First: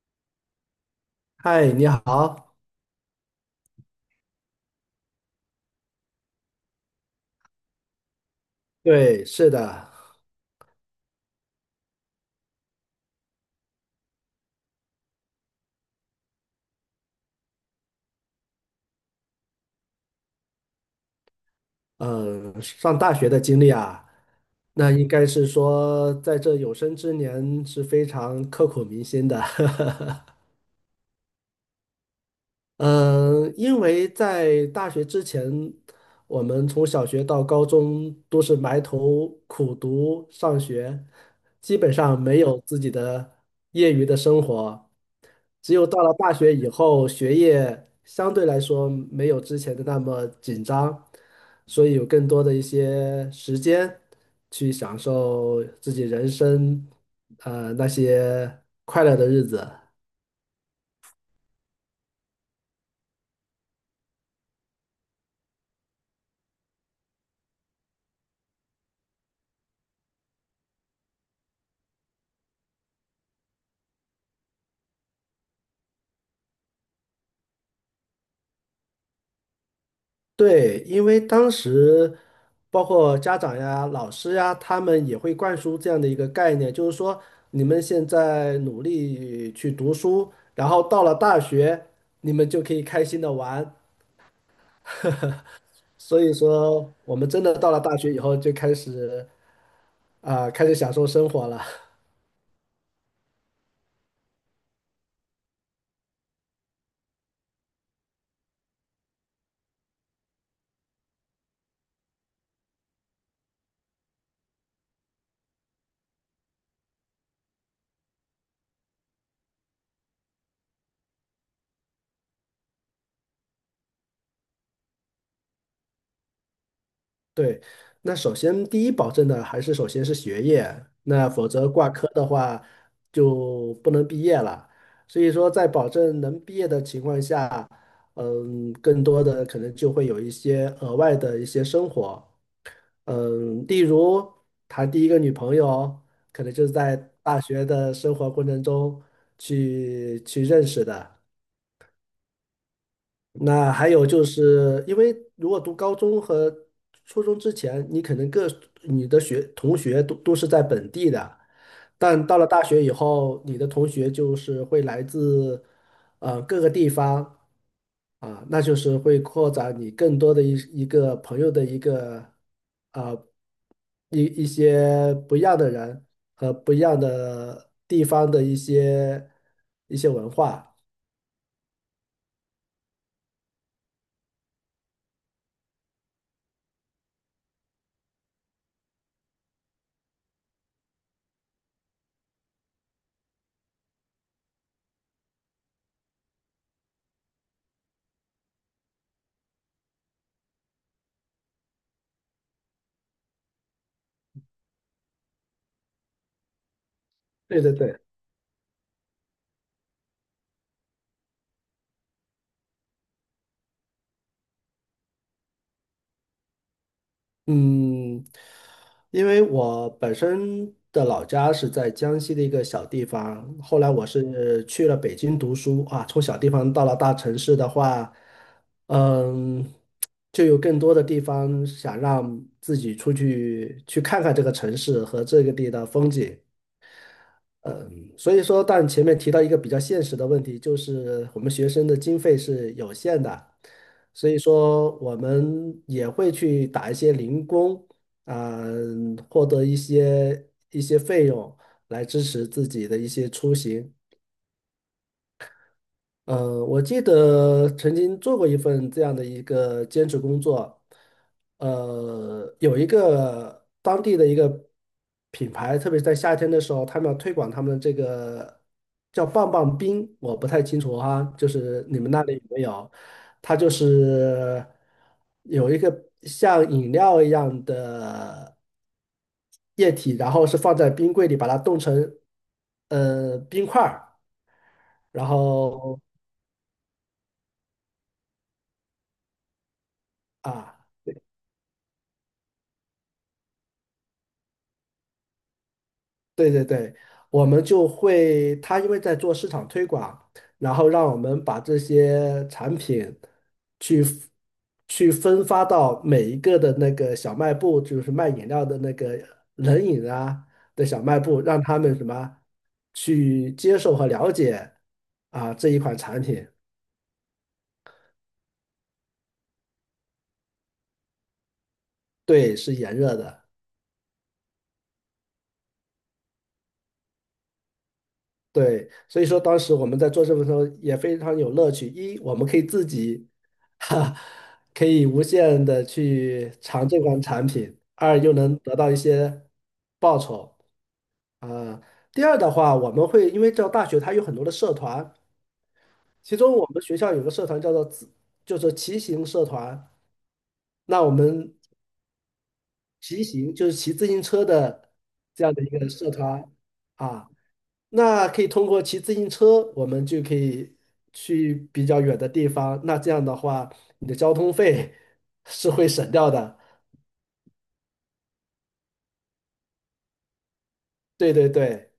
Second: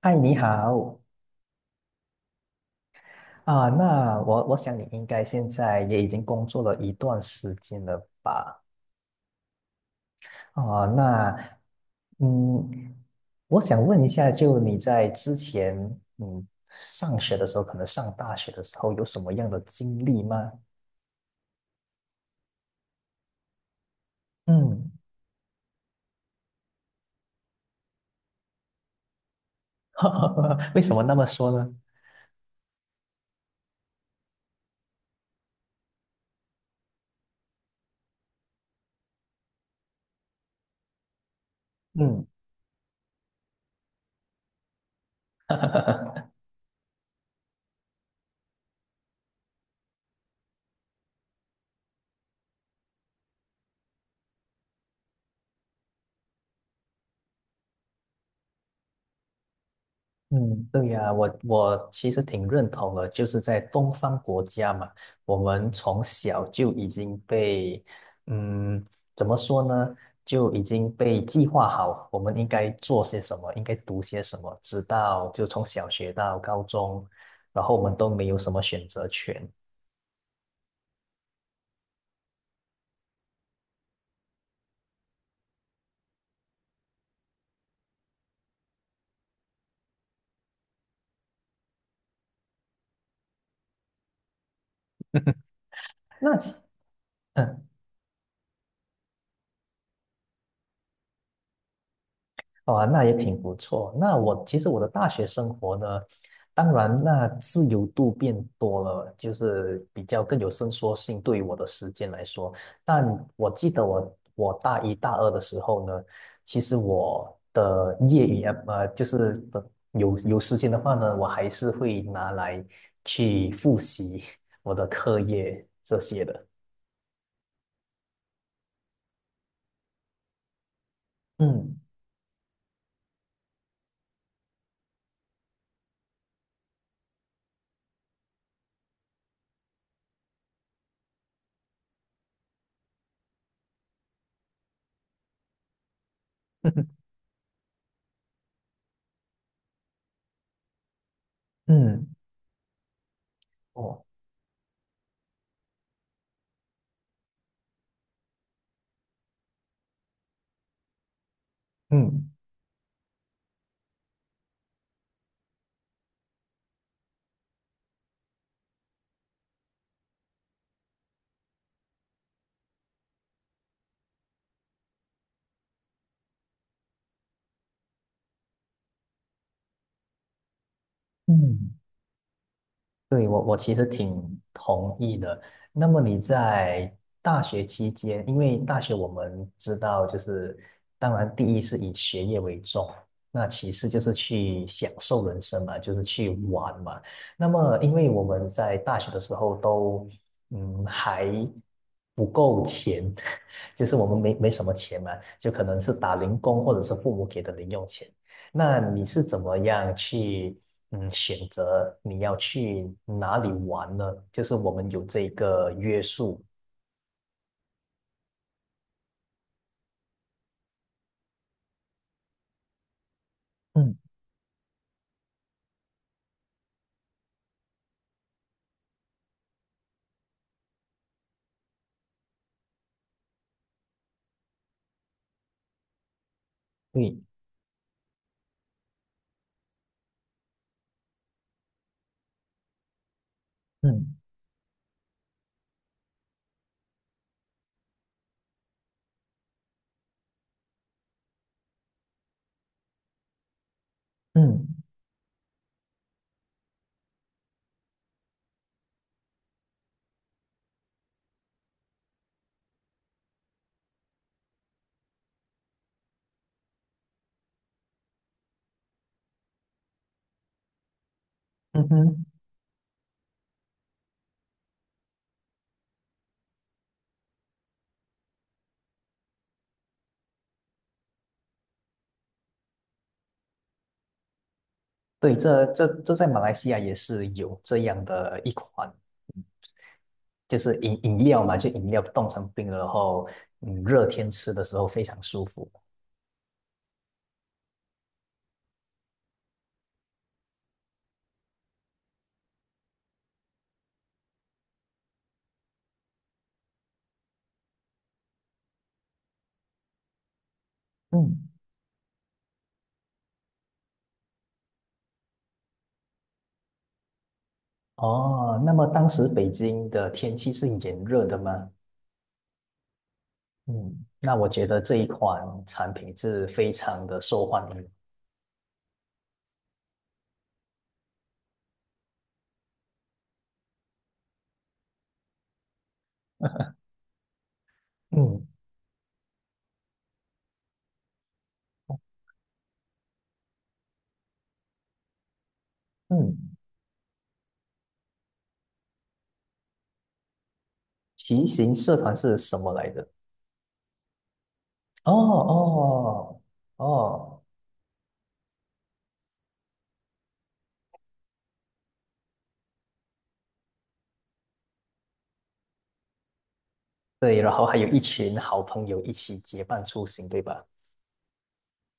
嗨，你好。嗨，你好。啊，那我想你应该现在也已经工作了一段时间了吧？对，是的，啊，那嗯，我想问一下，就你在之前上学的时候，可能上大学的时候有什么样的经历吗？嗯，上大学的经历啊，嗯。那应该是说在这有生之年是非常刻骨铭心的。为什么那么说呢？因为在大学之前，我们从小学到高中都是埋头苦读上学，基本上嗯。没有自己的业余的生活。只有到了 大学以后，学业相对来说没有之前的那么紧张，所以有更多的一些时间去享受自己人生，那些快乐的日子。嗯，对呀，我其实挺认同的，就是在东方国家嘛，我们从小就已经被，嗯，怎么说呢，就已经被计划好，我们应该做些什么，应该读些什么，直到就从小学到高中，然后我们都没有什么选择权。对，因为当时包括家长呀、老师呀，他们也会灌输这样的一个概念，就是说你们现在努力去读书，然后到了大学，你们就可以开心的玩。所以那其说，我们真的嗯，到了大学以后，就开始享受生活了。哦，那也挺不错。那我其实我的大学生活呢，当然那自由度变多了，就是比较更有伸缩性对于我的时间来说。但我记得我大一大二的时候呢，其实我的业余就是有时间的话呢，我还是会拿来去复习我的课业这些的。对，那首先第一保证的还是首先是学业，那否则嗯。 挂科的话就不能毕业了。所以说，在保证能毕业的情况下，更多的可能就会有一些额外的一些生活，例如谈第一个女朋友，可能就是在 大学的生活过程中去认识的。嗯，那还哦，有就是，因为如果读高中和初中之前，你可能你的同学都是在本地的，但嗯。到了大学以后，你的同学就是会来自各个地方啊，那就是会扩展你更多的一一个朋友的一个啊一一些不一样的人和不一样的地方的一些文化。嗯，对，我其实挺同意的。那么你在大学期间，因为大学我们知道，就是当然第一是以学业为重，那其次就是去享受人生嘛，就是去玩嘛。那么因为我们在大学的时候都还不够钱，就是我们没什么钱嘛，就可能是打零工或者是父母给的对零对用对。钱。那你是怎么样去选择你要去哪里玩呢？就是我们有这个约束。嗯，因为我本身的老家是在江西的一个小地方，后来嗯，我是去了北京读书啊，从小地方到了大城市的话，嗯，就有更多的地方想让自己出去去看看这个城市和这个地的风景。对，嗯，所以说，但前面提到一个比较现实的问题，就是我们学生的经费是有限的，嗯所以说我们也会去打一些零工，啊、获得一些费用来支持自己的一些出行。嗯。我记得曾经做过一份这样的一个兼职工作，有一个当地的一个品牌，特别是在夏天的时候，他们要推广他们的这个叫棒棒冰，我不太清楚哈，就是嗯你们那哼，里有没有？它就是有一个像饮料一样的液体，然后是放在冰柜里，把它冻成冰块儿，然对，这这后。这在马来西亚也是有这样的一款，就是啊。饮料嘛，就饮料冻成冰了，然后嗯热天吃的时候非常舒服。对对对，我们就会，他因为在做市场推广，然后让我们把这些产品去去分发到每一个的那个小卖部，就是卖饮料的那个冷饮啊的小卖部，嗯，让他们什么去接受和了解啊这一款产品，哦，那么当时北京的天气是炎热的吗？对，是炎热的。嗯，那我觉得这一款产品是非常的受欢迎。对，所以说当时我们在做这份时候也非常有乐趣。一，我们可以自己，哈，可以无限的去尝这款产品；二，又嗯。能得到一些报酬啊。第二的话，我们会因为这大学它有很多的社团，其嗯，中我们学校有个社团叫做就是骑行社团。那我骑们行社团是什么来着？骑行就是骑自行车的哦这样的一个社哦。团啊。哦，那可以通过骑自行车，我们就可以去比较远的地方。那这样的话，你的交通费 是会省掉的。对，然后还有一群好朋友一起结伴出行，对吧？对对对，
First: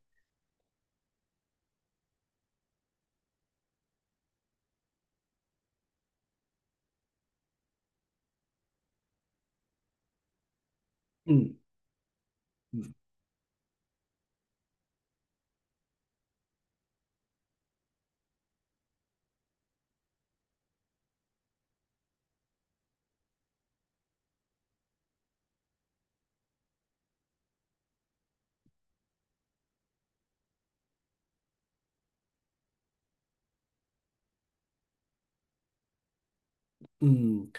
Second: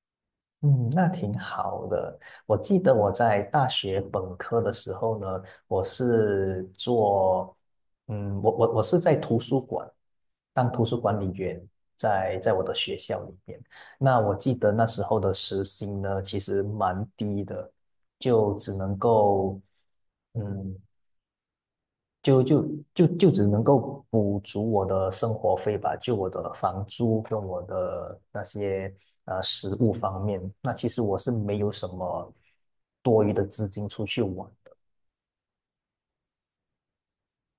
嗯，那挺好的。我记得我在大学本科的时候呢，我是做，嗯，我是在图书馆当图书管理嗯员，在我的学校里面。那我记得那时候的时薪呢，其实蛮低的，就只能够。嗯，就就就只能够补足我的生活费吧，就我的房租跟我的那些食物方面，那其实我是没有什么多余的资金出去玩的。嗯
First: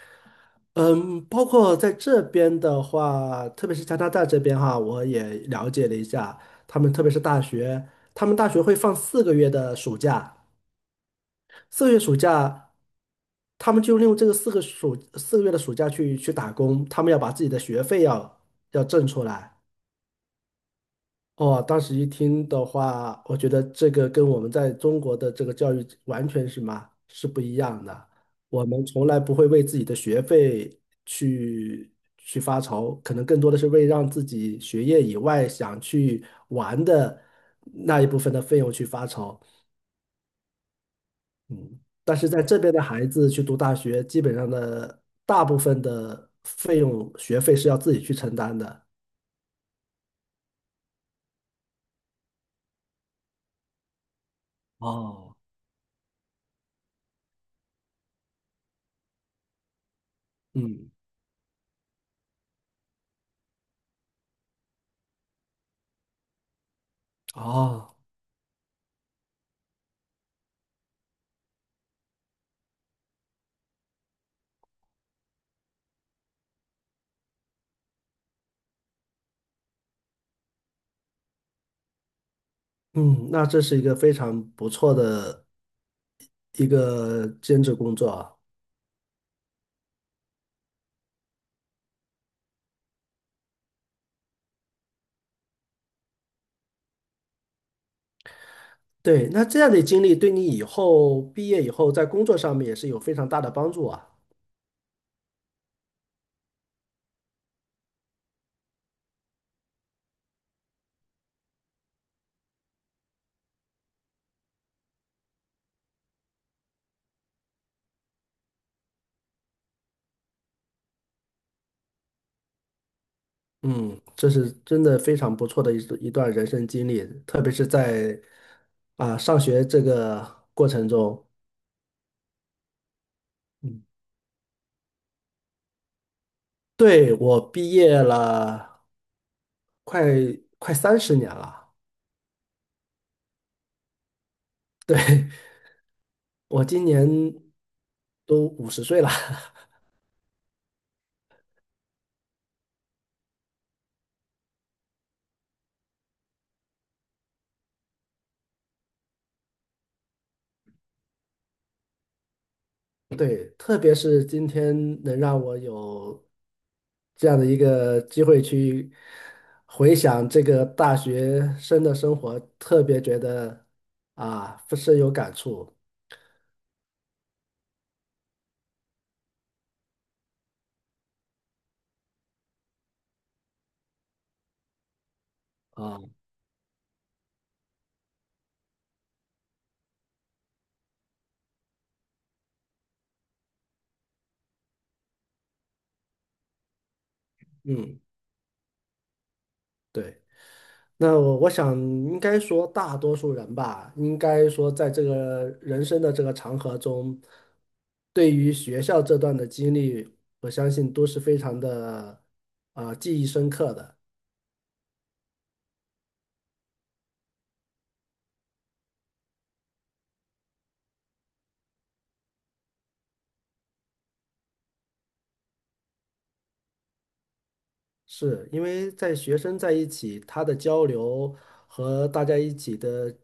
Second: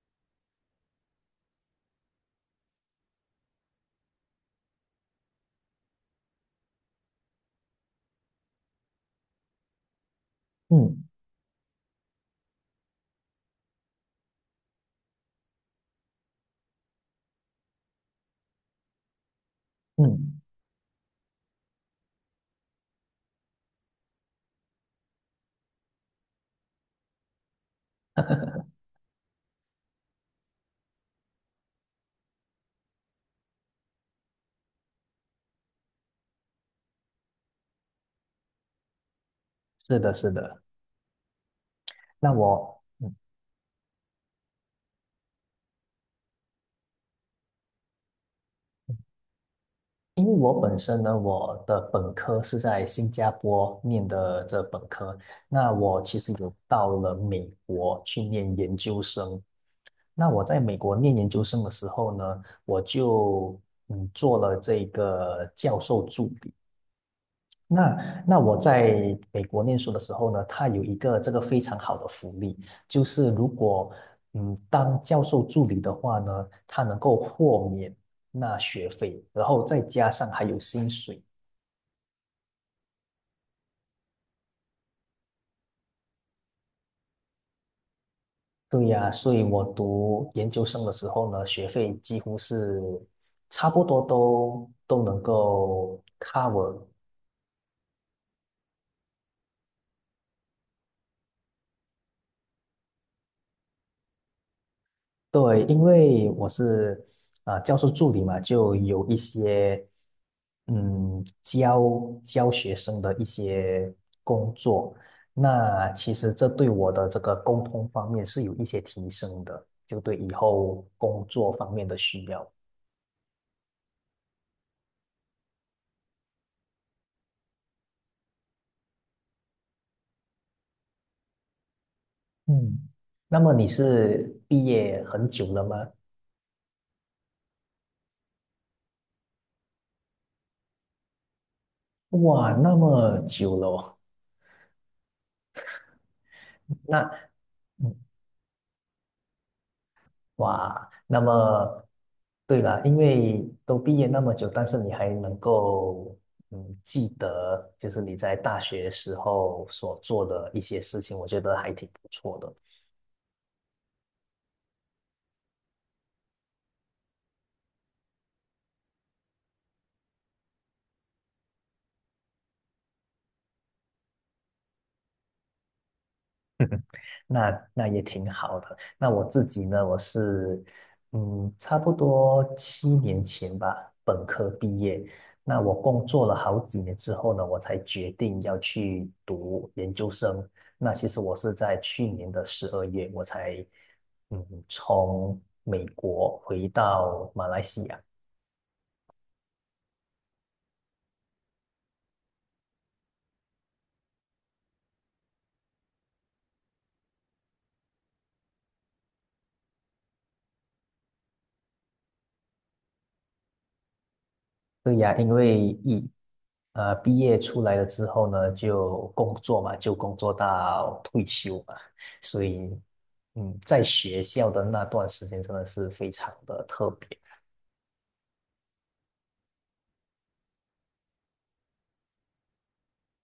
嗯，包括在这边的话，特别是加拿大这边哈，我也了解了一下，他们特别是大学，他们大学会放四个月的暑假，嗯。四个月暑假，他们就利用这个四个月的暑假去打工，他们要把自己的学费要挣出来。嗯，哦，当时一听的话，我觉得这个跟我们在中国的这个教育完全是不一样的。我们从来不会为自己的学费去发愁，可能更多的是为让自己学业以外想去玩的那一部分的费用去发愁。是的，是的。嗯，但是那在这边我，的孩嗯子去读大学，基本上的大部分的费用学费是要自己去承担的。因为我本身呢，我的本科是在新加坡念的这本科，哦，那我其实有到了美国去念研究生，那我在美嗯，国念研究生的时候呢，我就做了这个教授助理。哦。那我在美国念书的时候呢，它有一个这个非常好的福利，就是如果当教授助理的话呢，他能够豁免那学费，然后再加上还有薪水。嗯，那这是一个非常不错的一个兼职工作啊。对呀，所以我读研究生的时候呢，学费几乎是差不多都能够 cover。 对，那这样的经历对你以后毕业以后在工作上面也是有非常大的帮助啊。对，因为我是啊，教授助理嘛，就有一些嗯教教学生的一些工作，那其实这对我的这个沟通方面是有一些提升的，就对以后工作方面的需要。嗯，这是真的非常不错的一段人生经历，特别是在上学这个过程中。嗯，那么你嗯，是毕业很久了吗？对，我毕业了快快30年了，哇，那么久了哦。对，我今 那年都50岁了。哇，那么对了，因为都毕业那么久，但是你还能够记得，就是你在大学时候所做的一些事情，我觉得还挺不错的。对，特别是今天能让我有这样的一个机会去回想这个大学生的生活，特别觉得啊，深有感触 那那也挺好的。那我自己呢，我是嗯，差不多7年前吧，本科毕业。那我工啊。作了好几年之后呢，我才决定要去读研究生。那其实我是在去年的12月，我才从美国回到马来西嗯，亚。对。那我想，应该说大多数人吧，应该说在这个人生的这个长河中，对于学校这段的经历，我相信都是非常的记忆深刻的。对呀，因为一毕业出来了之后呢，就工作嘛，就工作到退休嘛，所以嗯，在学校的那段时间真的是非常的特别。是因为在学生在一起，他的交流和大家一起的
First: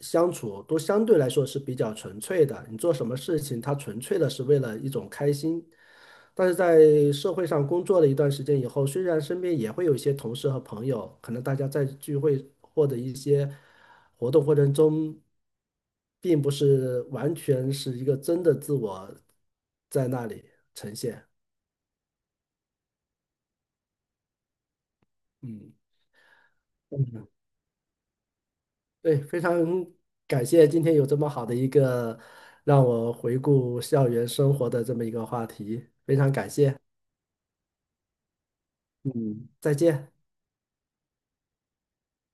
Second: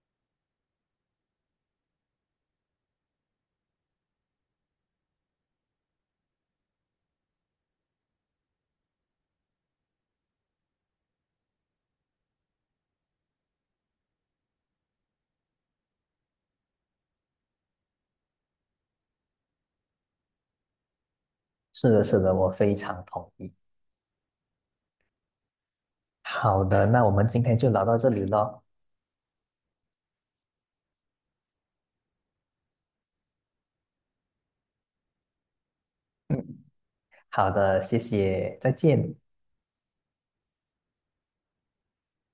相处都相对来说是比较纯粹的。你做什么事情，他纯粹的是为了一种开心。但是在社会上工作了一段时间以后，虽然身边也会有一些同事和朋友，可能大家在聚会或者一些活动过程中，并不是完全是一个真的自我在那里呈现。是的，是的，我非常同意。嗯。好的，那我们今天就聊到这里咯。对，非常感谢今天有这么好的一个让我回顾校园生活的这么一个话题，非常感嗯，谢。好的，谢谢，再见。嗯，再见。